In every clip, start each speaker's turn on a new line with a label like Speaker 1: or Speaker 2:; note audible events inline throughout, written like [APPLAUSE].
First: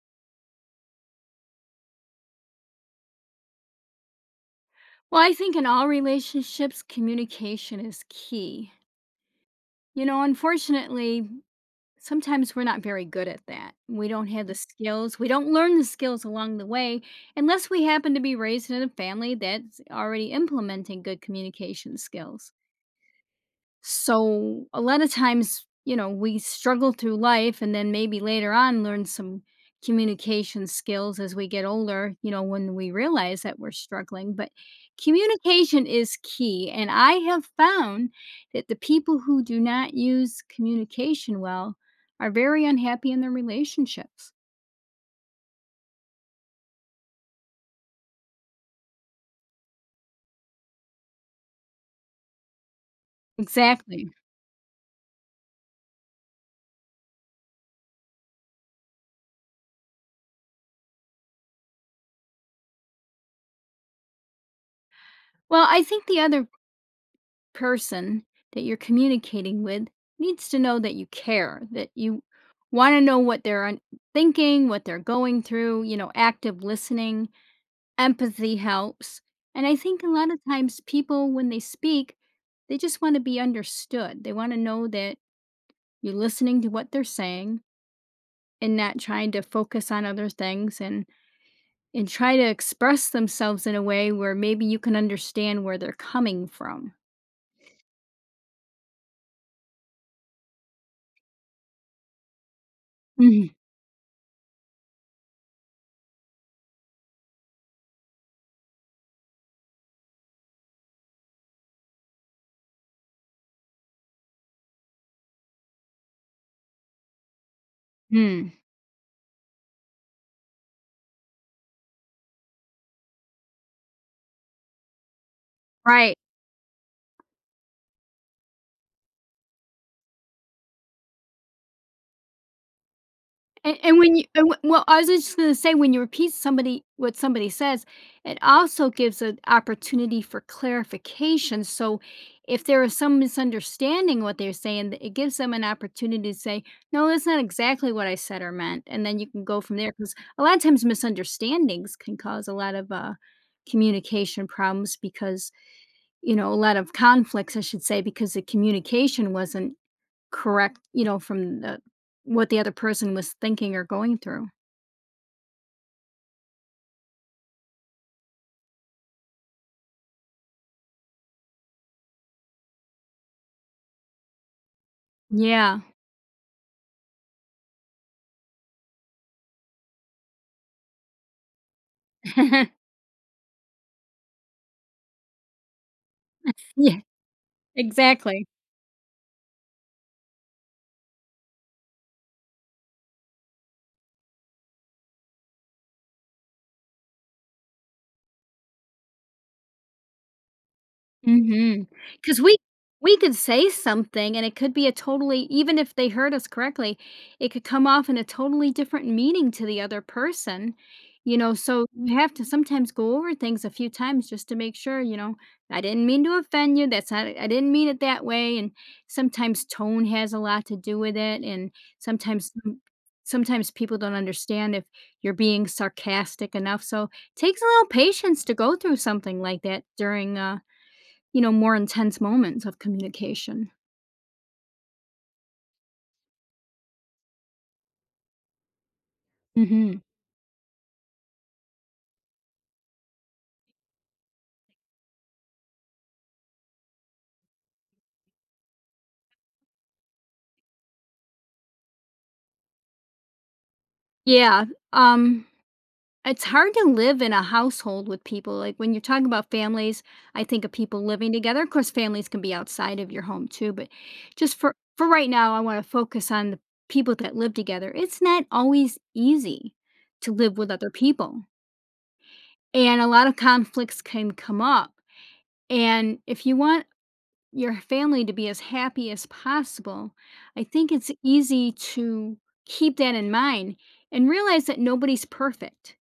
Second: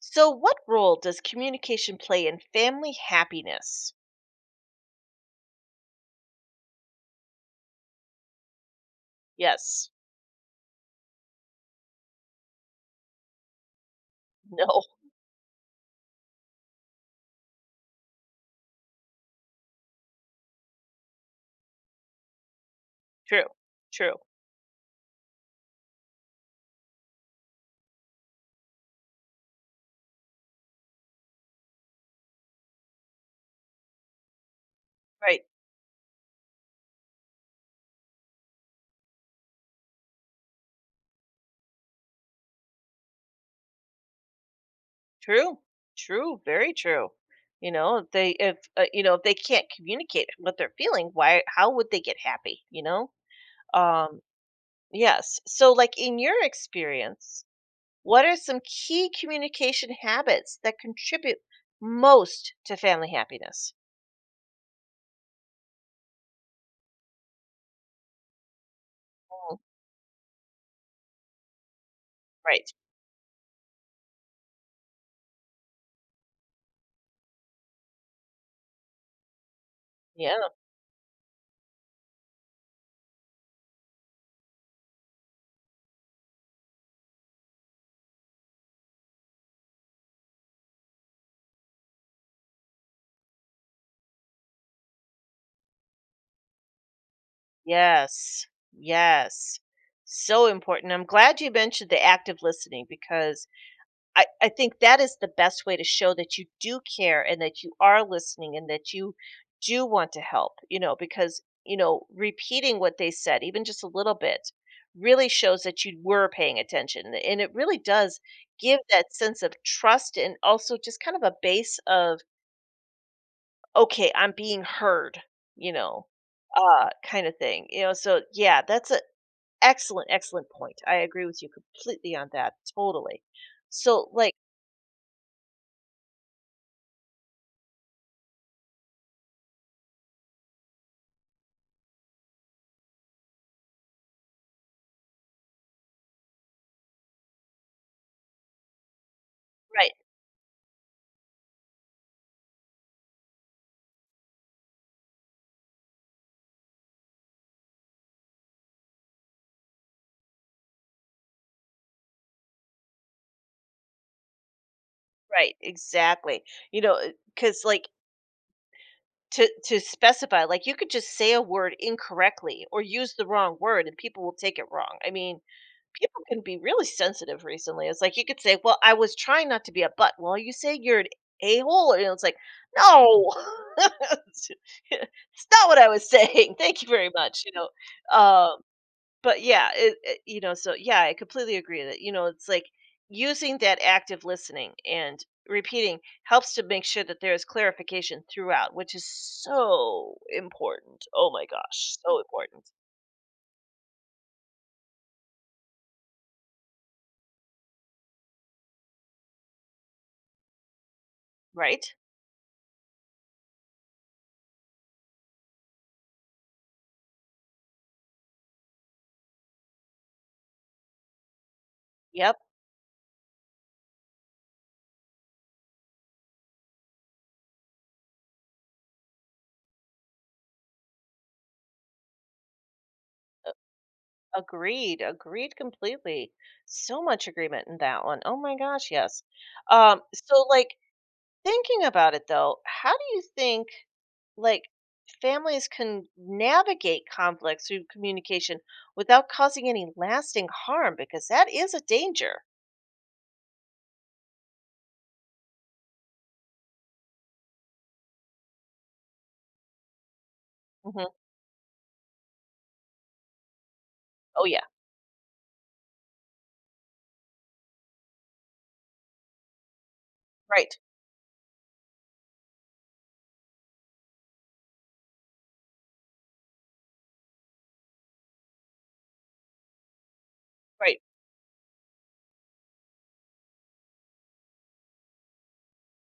Speaker 1: So, what role does communication play in family happiness?
Speaker 2: Well, I think in all relationships, communication is key.
Speaker 1: Yes. [LAUGHS]
Speaker 2: Unfortunately, sometimes we're not very good at that. We don't have the
Speaker 1: No.
Speaker 2: skills. We don't learn the skills along the way unless we happen to be raised in a family that's already implementing good communication skills.
Speaker 1: True. True.
Speaker 2: So a lot of times, we struggle through life and then maybe later on learn some communication skills as we get older, you know, when we realize that we're struggling. But
Speaker 1: Right.
Speaker 2: communication is key. And I have found that the people who do not use communication well are very unhappy in their relationships.
Speaker 1: True. True. Very true. You know, if they if you know if they can't communicate what they're feeling, why? How would they get happy?
Speaker 2: Exactly.
Speaker 1: Um. Yes. So, like in your experience, what are some key communication habits that contribute most to family happiness?
Speaker 2: Well, I think the other person that you're
Speaker 1: Mm,
Speaker 2: communicating with needs to know that you care, that you
Speaker 1: right.
Speaker 2: want to know what they're thinking, what they're going through, you know, active listening, empathy helps. And I think a lot of
Speaker 1: Yeah.
Speaker 2: times people, when they speak, they just want to be understood. They want to know that you're listening to what they're saying and not trying to focus on other things and try to express themselves in a way where maybe you can understand where they're coming from.
Speaker 1: Yes. Yes. So important. I'm glad you mentioned the active listening because I think that is the best way to show that you do care and that you are listening and that you do want to help, you know, because, repeating what they said, even just a little bit, really shows that you were paying attention. And it really does
Speaker 2: Mhm.
Speaker 1: give that sense of trust and also just kind of a base of, okay, I'm being heard, you know,
Speaker 2: Right.
Speaker 1: kind of thing, so yeah, that's a excellent, excellent point. I agree with you completely on that, totally.
Speaker 2: And
Speaker 1: So,
Speaker 2: when you
Speaker 1: like
Speaker 2: I was just gonna say when you repeat somebody what somebody says, it also gives an opportunity for clarification, so if there is some misunderstanding what they're saying, it gives them an opportunity to say, "No, that's not exactly what I said or meant," and then you can go from there
Speaker 1: right,
Speaker 2: because a lot of times misunderstandings can cause a lot of, communication problems because, you know, a lot of conflicts, I should say, because the communication wasn't correct, you know, from the what the other person was thinking or going through.
Speaker 1: right, exactly. You know, because like, to specify, like, you could just say a word incorrectly or use the wrong word, and people will take it wrong. I mean,
Speaker 2: Yeah.
Speaker 1: people can be really sensitive recently. It's like you could say, "Well, I was trying not to be a butt." "Well, are you saying you're an a-hole?" And it's like,
Speaker 2: [LAUGHS]
Speaker 1: "No. [LAUGHS] It's not what I was saying. [LAUGHS] Thank you
Speaker 2: Yeah,
Speaker 1: very much," you know?
Speaker 2: exactly.
Speaker 1: Um but yeah, I completely agree that you know it's like using that active listening and repeating helps to make sure that there is clarification throughout, which is so important. Oh my
Speaker 2: Hmm.
Speaker 1: gosh, so
Speaker 2: Because we
Speaker 1: important,
Speaker 2: we could say something and it could be a totally even if they heard us correctly, it could come off in a totally different meaning to the other person, you know,
Speaker 1: right?
Speaker 2: so you have to sometimes go over things a few times just to make sure, you know, "I didn't mean to offend you, that's not I didn't mean it that way," and sometimes tone has a lot to do with it, and
Speaker 1: Yep,
Speaker 2: sometimes m sometimes people don't understand if you're being sarcastic enough, so it takes a little patience to go through something like that during, you know, more intense moments of communication.
Speaker 1: agreed, agreed completely. So much agreement in that one. Oh my gosh, yes. Um,
Speaker 2: Mhm.
Speaker 1: so like thinking about it though, how do you think? Like families can navigate conflicts through communication without causing any lasting harm because that is a danger.
Speaker 2: Yeah, um, it's hard to live in a household with people, like, when you talk about families, I think of people
Speaker 1: Hmm.
Speaker 2: living together, of course, families can be outside of your home too, but
Speaker 1: Oh
Speaker 2: just
Speaker 1: yeah,
Speaker 2: for right now, I wanna focus on the people that live together. It's not always easy to live with
Speaker 1: right,
Speaker 2: other people, and a lot of conflicts can come up, and if you want your family to be as happy as possible, I think
Speaker 1: right,
Speaker 2: it's easy to keep that in mind and realize that nobody's perfect.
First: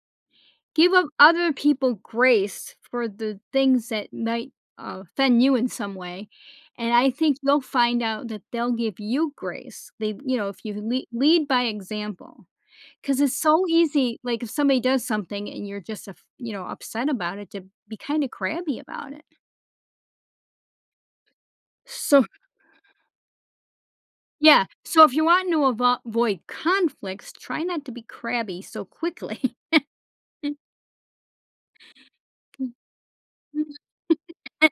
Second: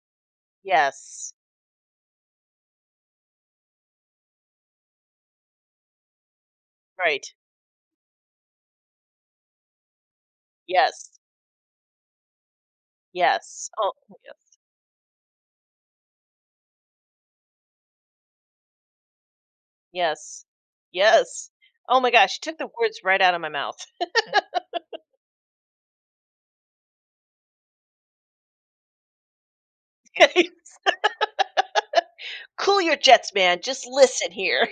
Speaker 2: Give up
Speaker 1: yes,
Speaker 2: other people grace for the things that might offend you in some way. And I
Speaker 1: right,
Speaker 2: think you'll find out that they'll give you grace. They, you know, if you lead,
Speaker 1: yes,
Speaker 2: lead by example, because it's so
Speaker 1: yes, oh
Speaker 2: easy. Like if
Speaker 1: yes,
Speaker 2: somebody does something and you're just, a, you know, upset about it, to be kind of crabby about it.
Speaker 1: yes, yes. Oh my
Speaker 2: So
Speaker 1: gosh, you took the words right out of my mouth.
Speaker 2: yeah, so if you want to avoid conflicts, try not to be crabby so quickly. [LAUGHS]
Speaker 1: [LAUGHS] Cool your jets, man. Just listen here.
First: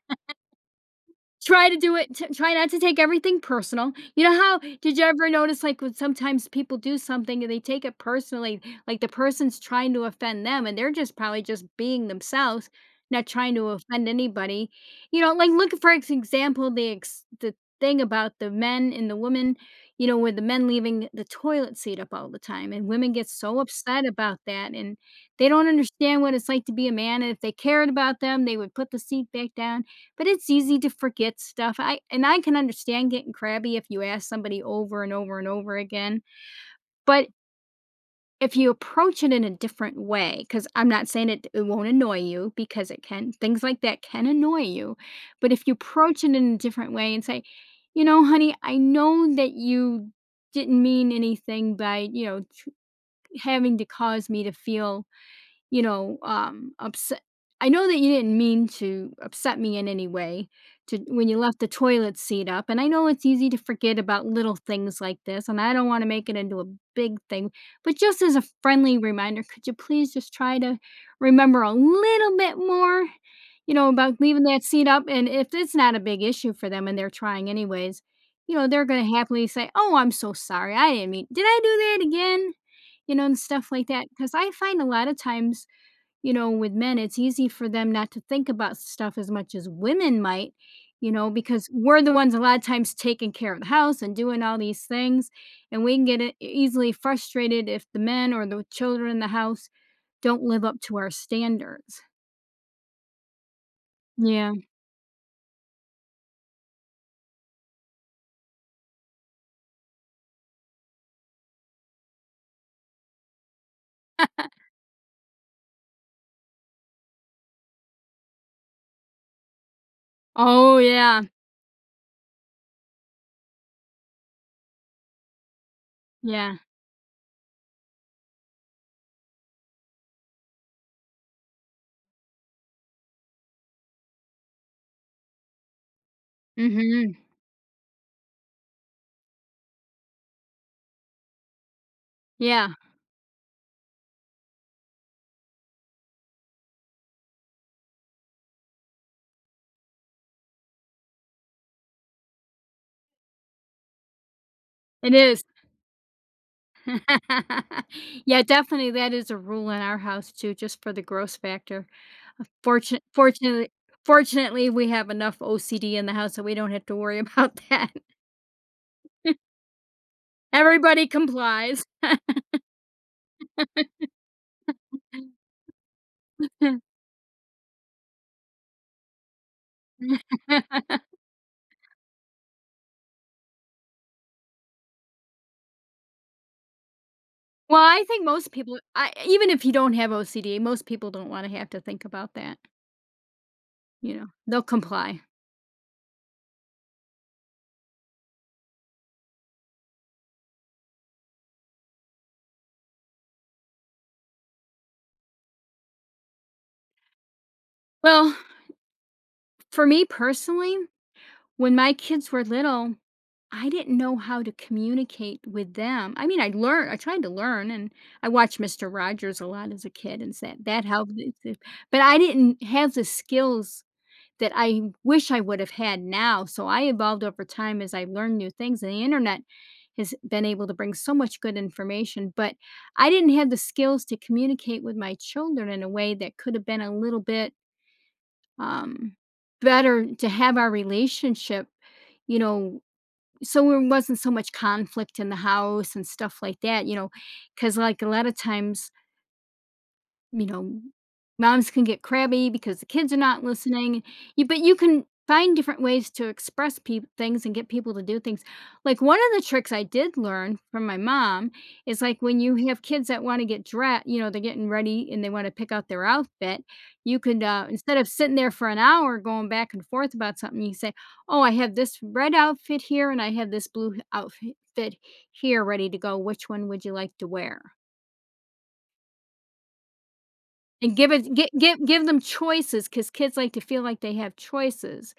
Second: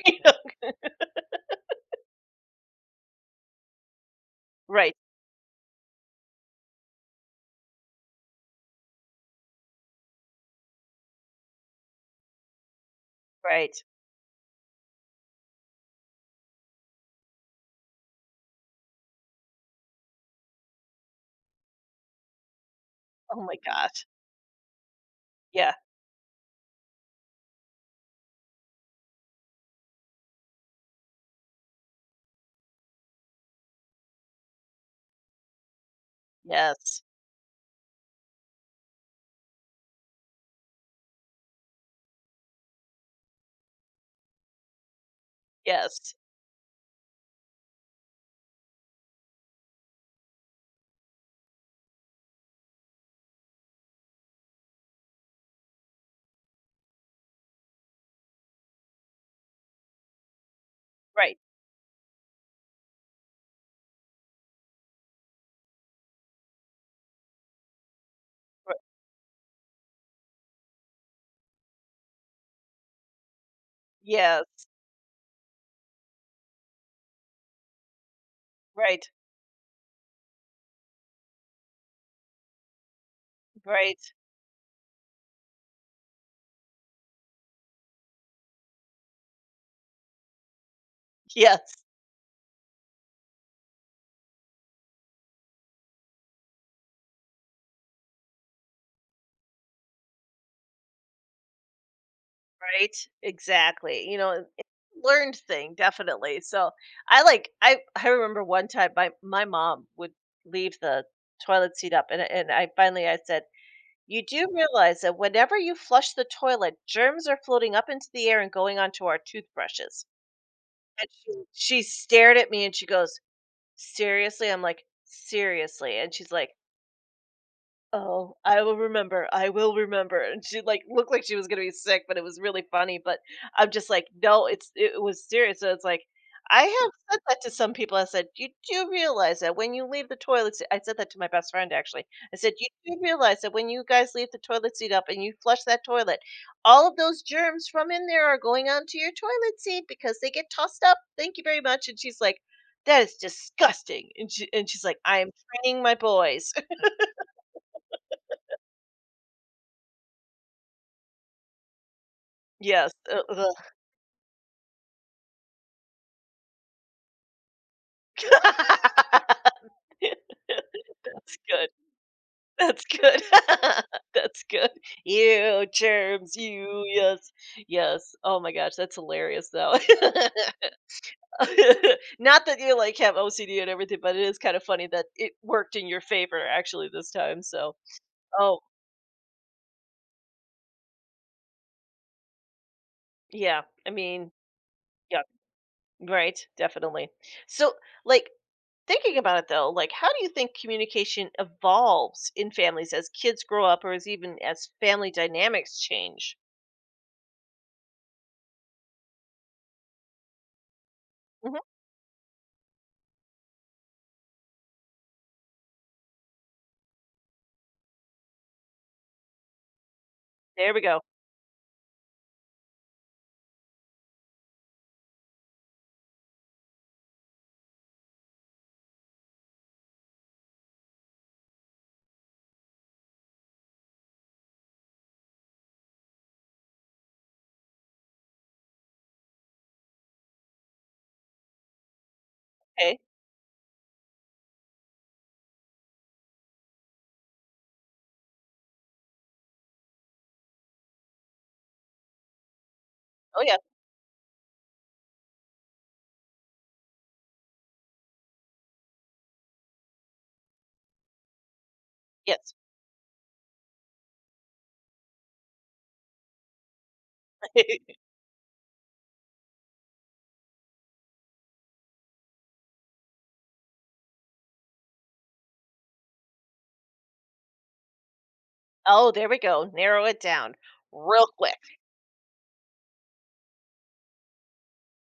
Speaker 2: Try to do it t try not to take everything personal. You know how
Speaker 1: [LAUGHS] Right,
Speaker 2: did you ever notice, like, when sometimes people do something and they take it personally, like the person's trying to offend them, and they're just probably just being themselves, not trying to
Speaker 1: right.
Speaker 2: offend anybody. You know, like, look, for ex example, the ex the thing about the men and the women, you know, with the men leaving the toilet seat up all the time, and women get
Speaker 1: Oh my
Speaker 2: so
Speaker 1: gosh.
Speaker 2: upset about that, and they don't
Speaker 1: Yeah.
Speaker 2: understand what it's like to be a man, and if they cared about them, they would put the seat back down. But it's easy to forget stuff. I and I can understand getting crabby if you ask somebody over and over and over again.
Speaker 1: Yes.
Speaker 2: But if you approach it in a different way, because I'm not saying it, it won't annoy you because it can, things like that can annoy you. But if you
Speaker 1: Yes.
Speaker 2: approach it in a different way and say, you know, honey, I know that you didn't mean anything by, you know, having to cause me to feel you know, upset. I know that you didn't mean to upset me in any way to when
Speaker 1: Right.
Speaker 2: you left the toilet seat up. And I know it's easy to forget about little things like this, and I don't want to make it into a big thing. But just as a
Speaker 1: Right.
Speaker 2: friendly reminder, could you please just try to remember a little bit more, you know, about leaving that
Speaker 1: Yes.
Speaker 2: seat up? And if it's not a big issue for them and they're trying anyways, you know, they're going
Speaker 1: Right.
Speaker 2: to happily say, oh, I'm so sorry. I didn't mean, did I do that again? You know, and stuff like that.
Speaker 1: Right.
Speaker 2: Because I find a lot of times you know, with men, it's easy for them not to think about stuff as much as women might, you know, because
Speaker 1: Yes.
Speaker 2: we're the ones a lot of times taking care of the house and doing all these things. And we can get easily frustrated if the men or the children in the house don't live up to our standards.
Speaker 1: Right? Exactly. You know,
Speaker 2: Yeah.
Speaker 1: it learned thing, definitely. So I like I remember one time my mom would leave the toilet seat up and I finally I said, "You do realize that whenever you flush the toilet, germs are floating up into the air and going onto our toothbrushes."
Speaker 2: Oh,
Speaker 1: And
Speaker 2: yeah.
Speaker 1: she stared at me and she goes, "Seriously?" I'm like, "Seriously." And she's like,
Speaker 2: Yeah.
Speaker 1: oh, I will remember. I will remember. And she like looked like she was gonna be sick, but it was really funny. But I'm just like, no, it's it was serious. So it's like I
Speaker 2: Mm
Speaker 1: have said
Speaker 2: hmm.
Speaker 1: that to some people. I said, you do realize that when you leave the toilet seat, I said that to my best friend actually. I said, you
Speaker 2: Yeah.
Speaker 1: do realize that when you guys leave the toilet seat up and you flush that toilet, all of those germs from in there are going onto your toilet seat because they get tossed up. Thank you very much. And she's like, that is disgusting. And she's like,
Speaker 2: It
Speaker 1: I am
Speaker 2: is.
Speaker 1: training my boys. [LAUGHS]
Speaker 2: [LAUGHS] Yeah, definitely, that is a rule in our house too, just for the gross factor. Uh,
Speaker 1: Yes.
Speaker 2: fortunately Fortunately, we have enough OCD in the house that we don't have to worry about that.
Speaker 1: [LAUGHS]
Speaker 2: [LAUGHS] Everybody
Speaker 1: That's good.
Speaker 2: complies.
Speaker 1: That's good. [LAUGHS] That's good. You germs, you
Speaker 2: [LAUGHS]
Speaker 1: yes, yes. Oh my gosh, that's hilarious though. [LAUGHS] [LAUGHS] Not that you like have OCD and everything, but it is kind of funny that it worked in your favor actually this time. So,
Speaker 2: Well, I think most
Speaker 1: oh
Speaker 2: people I even if you don't have OCD, most people don't wanna have to think about that,
Speaker 1: yeah, I
Speaker 2: you know?
Speaker 1: mean,
Speaker 2: They'll
Speaker 1: yeah,
Speaker 2: comply.
Speaker 1: right, definitely. So, like, thinking about it though, like how do you think communication evolves in families as kids grow up or as even as family dynamics change?
Speaker 2: Well, for me personally
Speaker 1: Mhm.
Speaker 2: when my kids were little, I didn't know how to communicate with them. I mean, I learned I tried to learn, and I watched Mister Rogers a lot as a kid, and that
Speaker 1: There we
Speaker 2: that
Speaker 1: go.
Speaker 2: helped me to but I didn't have the skills that I wish I would have had now, so I evolved over time as I learned new things, and the Internet has been able to bring so much good information, but I didn't have the skills to communicate with my children in a way that could have been a little bit, um, better to have our relationship you know,
Speaker 1: Okay.
Speaker 2: so there wasn't so much conflict in the house and stuff like that, you know, because like, a lot of times you know, moms can get crabby because the kids are
Speaker 1: Oh
Speaker 2: not
Speaker 1: yeah.
Speaker 2: listening, you but you can find different ways to express peop things and get people to do things. Like, one of the tricks I did learn from my mom is, like, when
Speaker 1: Yes.
Speaker 2: you have kids that wanna get dressed. You know, they're getting ready and they wanna pick out their outfit, you could, instead of
Speaker 1: [LAUGHS]
Speaker 2: sitting there for an hour going back and forth about something, you say, "Oh, I have this red outfit here, and I have this blue outfit here ready to go. Which one would you like to wear?"
Speaker 1: Oh, there we go. Narrow it down
Speaker 2: And give
Speaker 1: real
Speaker 2: it
Speaker 1: quick.
Speaker 2: give them choices, cause kids like to feel like they have choices.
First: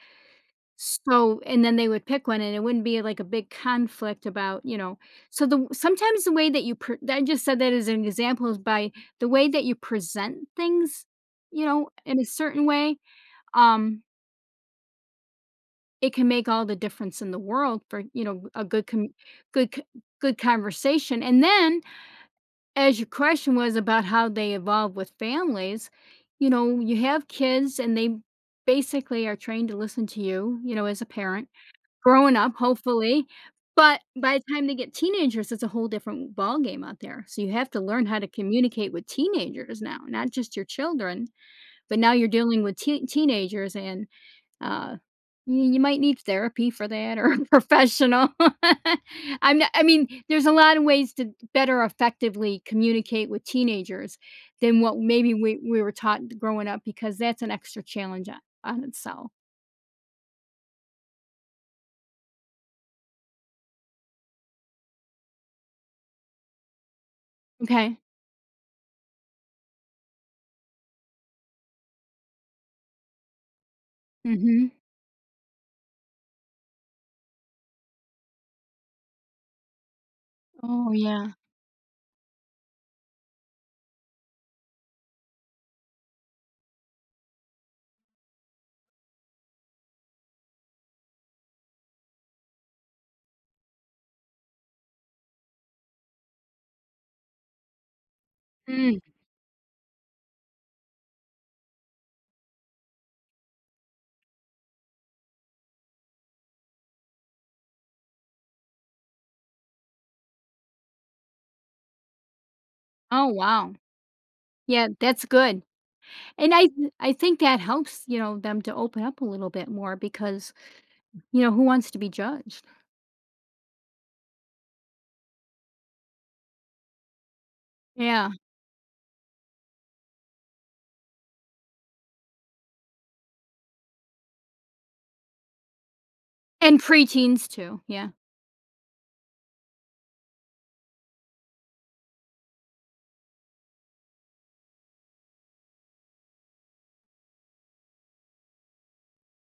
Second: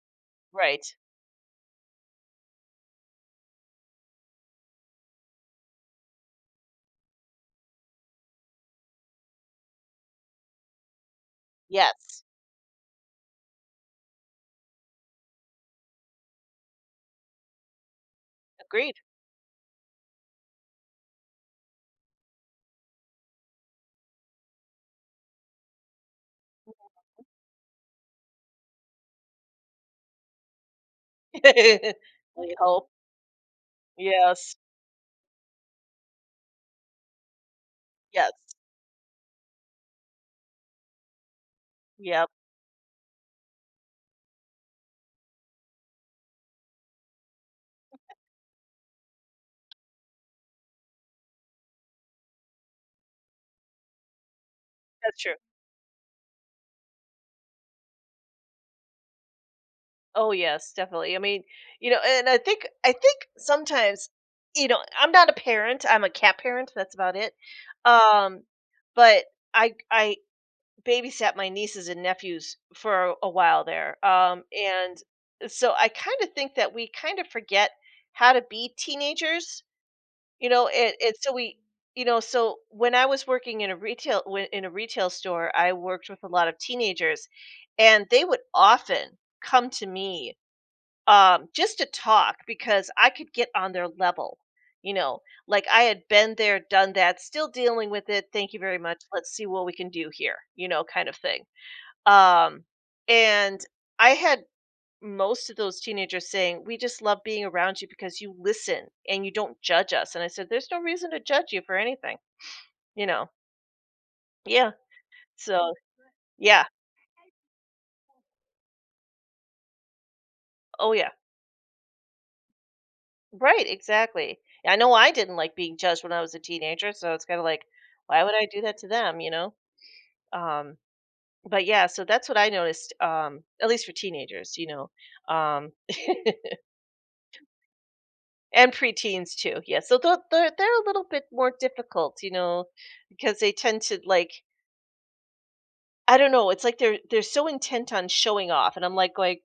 Speaker 1: Right.
Speaker 2: So and then they would pick one, and it wouldn't be like a big conflict about, you know so the sometimes the way that you pre I just said that as an example is by the way that you present things, you know, in
Speaker 1: Yes.
Speaker 2: a certain way, um, it can make all the difference in the world for, you know, a good
Speaker 1: Agreed.
Speaker 2: com good c good conversation, and then as your question was about how they evolve with families, you know, you have kids and they basically are trained to listen to you, you know, as a parent
Speaker 1: [LAUGHS]
Speaker 2: growing up,
Speaker 1: We hope.
Speaker 2: hopefully. But by the
Speaker 1: Yes.
Speaker 2: time they get teenagers, it's a whole different ballgame out there. So you have to learn how to
Speaker 1: Yes.
Speaker 2: communicate with teenagers now, not just your children, but now you're
Speaker 1: Yep.
Speaker 2: dealing with teenagers and uh, you you might need therapy for that or a professional. [LAUGHS] I'm not I mean, there's a lot of ways to better effectively communicate with teenagers than what
Speaker 1: That's true.
Speaker 2: maybe we were taught growing up because that's an extra challenge on itself.
Speaker 1: Oh yes, definitely. I mean, you know, and I think sometimes, you know, I'm not a parent. I'm a cat parent. That's about it.
Speaker 2: Okay.
Speaker 1: Um, but I babysat my nieces and nephews for a while there.
Speaker 2: Mhm.
Speaker 1: And so I kind of think that we kind of forget how to be teenagers. You know,
Speaker 2: Oh, yeah.
Speaker 1: so when I was working in a retail when, in a retail store, I worked with a lot of teenagers, and they would often come to me just to talk because I could get on their level. You know, like I had been there, done that, still dealing with it. Thank you very
Speaker 2: Mm.
Speaker 1: much. Let's see what we can do here, you know, kind of thing. Um, and I had most of those teenagers saying, we just love being around you because you listen and you don't judge us. And I said, there's no reason to judge you for anything, you
Speaker 2: Oh,
Speaker 1: know.
Speaker 2: wow.
Speaker 1: Yeah.
Speaker 2: Yeah, that's good.
Speaker 1: So,
Speaker 2: And
Speaker 1: yeah.
Speaker 2: I think that helps, you know, them to open up a little bit more because,
Speaker 1: Oh, yeah.
Speaker 2: you know, who wants to be judged?
Speaker 1: Right. Exactly. I know I didn't like being judged when I was a teenager. So it's kind of like, why
Speaker 2: Yeah.
Speaker 1: would I do that to them? You know? Um, but yeah, so that's what I noticed, at least for teenagers, you know, um, [LAUGHS]
Speaker 2: And preteens too. Yeah.
Speaker 1: and preteens too. Yeah, so they're, they're a little bit more difficult, you know, because they tend to like I don't know. It's like they're so intent on showing off, and I'm like going,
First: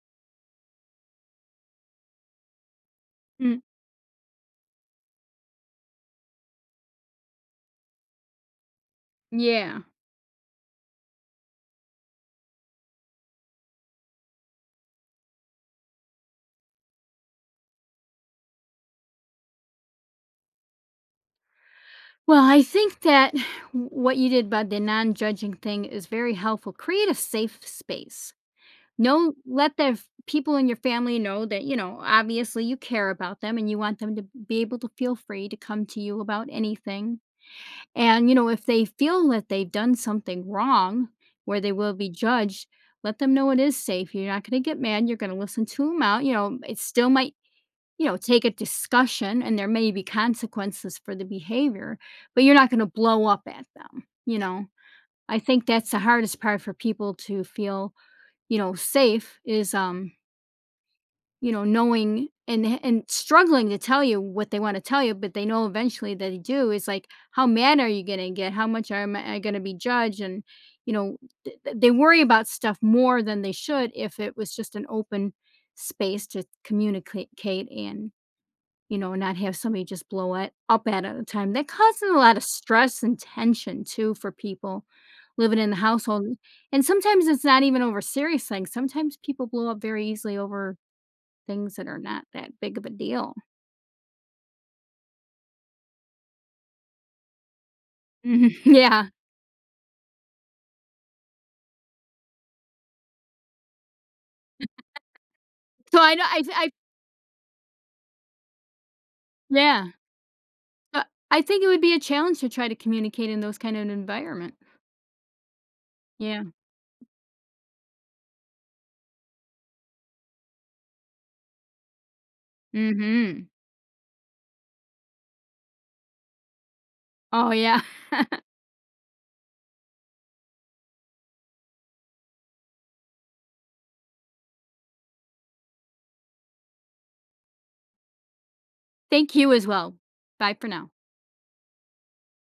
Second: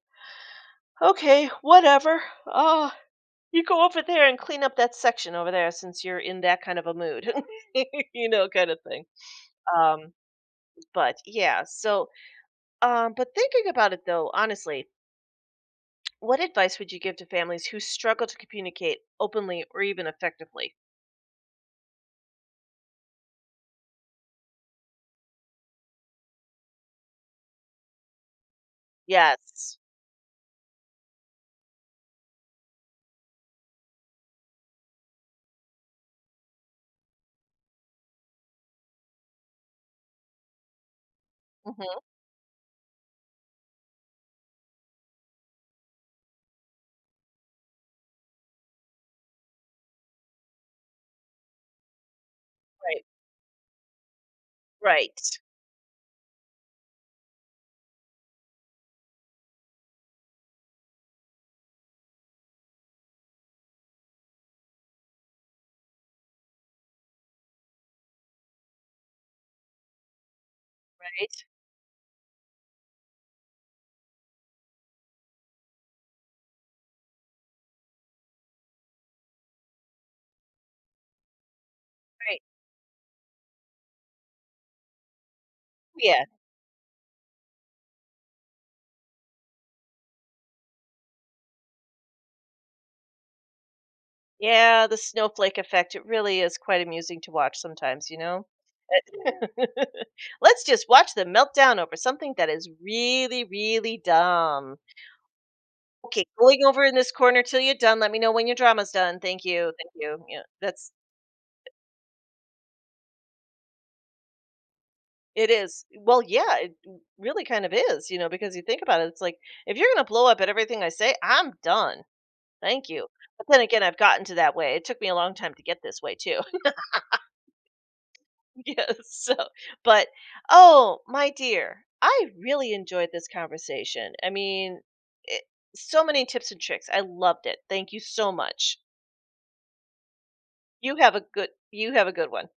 Speaker 1: okay, whatever. Oh,
Speaker 2: Mm.
Speaker 1: you go over there and clean up that section over there since you're in that kind of a mood, [LAUGHS] you know, kind of thing.
Speaker 2: Yeah.
Speaker 1: Um, but yeah, so but thinking about it though, honestly, what advice would you give to families who struggle to communicate openly or even effectively?
Speaker 2: Well, I think that what you did about the non-judging thing is very helpful. Create a safe space. No, let
Speaker 1: Yes.
Speaker 2: the people in your family know that, you know, obviously you care about them and you want them to be able to feel free to come to you about anything. And, you know, if they feel that they've done something wrong where they will
Speaker 1: Mhm.
Speaker 2: be judged, let them know it is safe. You're not going to get mad. You're going to listen to them out. You know, it still might you know, take a discussion and there may be consequences for the behavior, but you're not going to
Speaker 1: Right.
Speaker 2: blow up at them, you know. I
Speaker 1: Right.
Speaker 2: think that's the hardest part for people to feel, you know, safe is you know, knowing and struggling to tell you what they want to tell you, but they know eventually that they do is like how mad are you going to get? How much am I going to be judged and you know,
Speaker 1: Right.
Speaker 2: they worry about stuff more than they should if it was just an open space to communicate and you know, not have somebody just blow it up at it at a time. That causes a lot
Speaker 1: Right.
Speaker 2: of stress and tension too for people living in the
Speaker 1: Yeah.
Speaker 2: household. And sometimes it's not even over serious things. Sometimes people blow up very easily over things that are not that big of a deal.
Speaker 1: Yeah. The snowflake effect. It really is quite amusing to watch sometimes, you know?
Speaker 2: Mhm, [LAUGHS] yeah.
Speaker 1: [LAUGHS] Let's just watch them melt down over something that is really, really dumb.
Speaker 2: So I know
Speaker 1: Okay, going
Speaker 2: I
Speaker 1: over in this corner till you're done. Let me know when your drama's done. Thank you.
Speaker 2: yeah.
Speaker 1: Thank you. Yeah, that's
Speaker 2: Uh, I think it would be a challenge to try to communicate in those kind of an environment.
Speaker 1: it is. Well,
Speaker 2: Yeah.
Speaker 1: yeah, it really kind of is, you know, because you think about it, it's like if you're going to blow up at everything I say, I'm done. Thank you. But
Speaker 2: Mhm.
Speaker 1: then again, I've gotten to that way. It took me a long time to get this way too.
Speaker 2: Oh, yeah. [LAUGHS]
Speaker 1: [LAUGHS] Yes. So, but oh, my dear, I really enjoyed this conversation. I mean, it, so many tips and tricks. I loved it. Thank you so much.
Speaker 2: Thank you as well. Bye for now.
Speaker 1: You have a good you have a good one.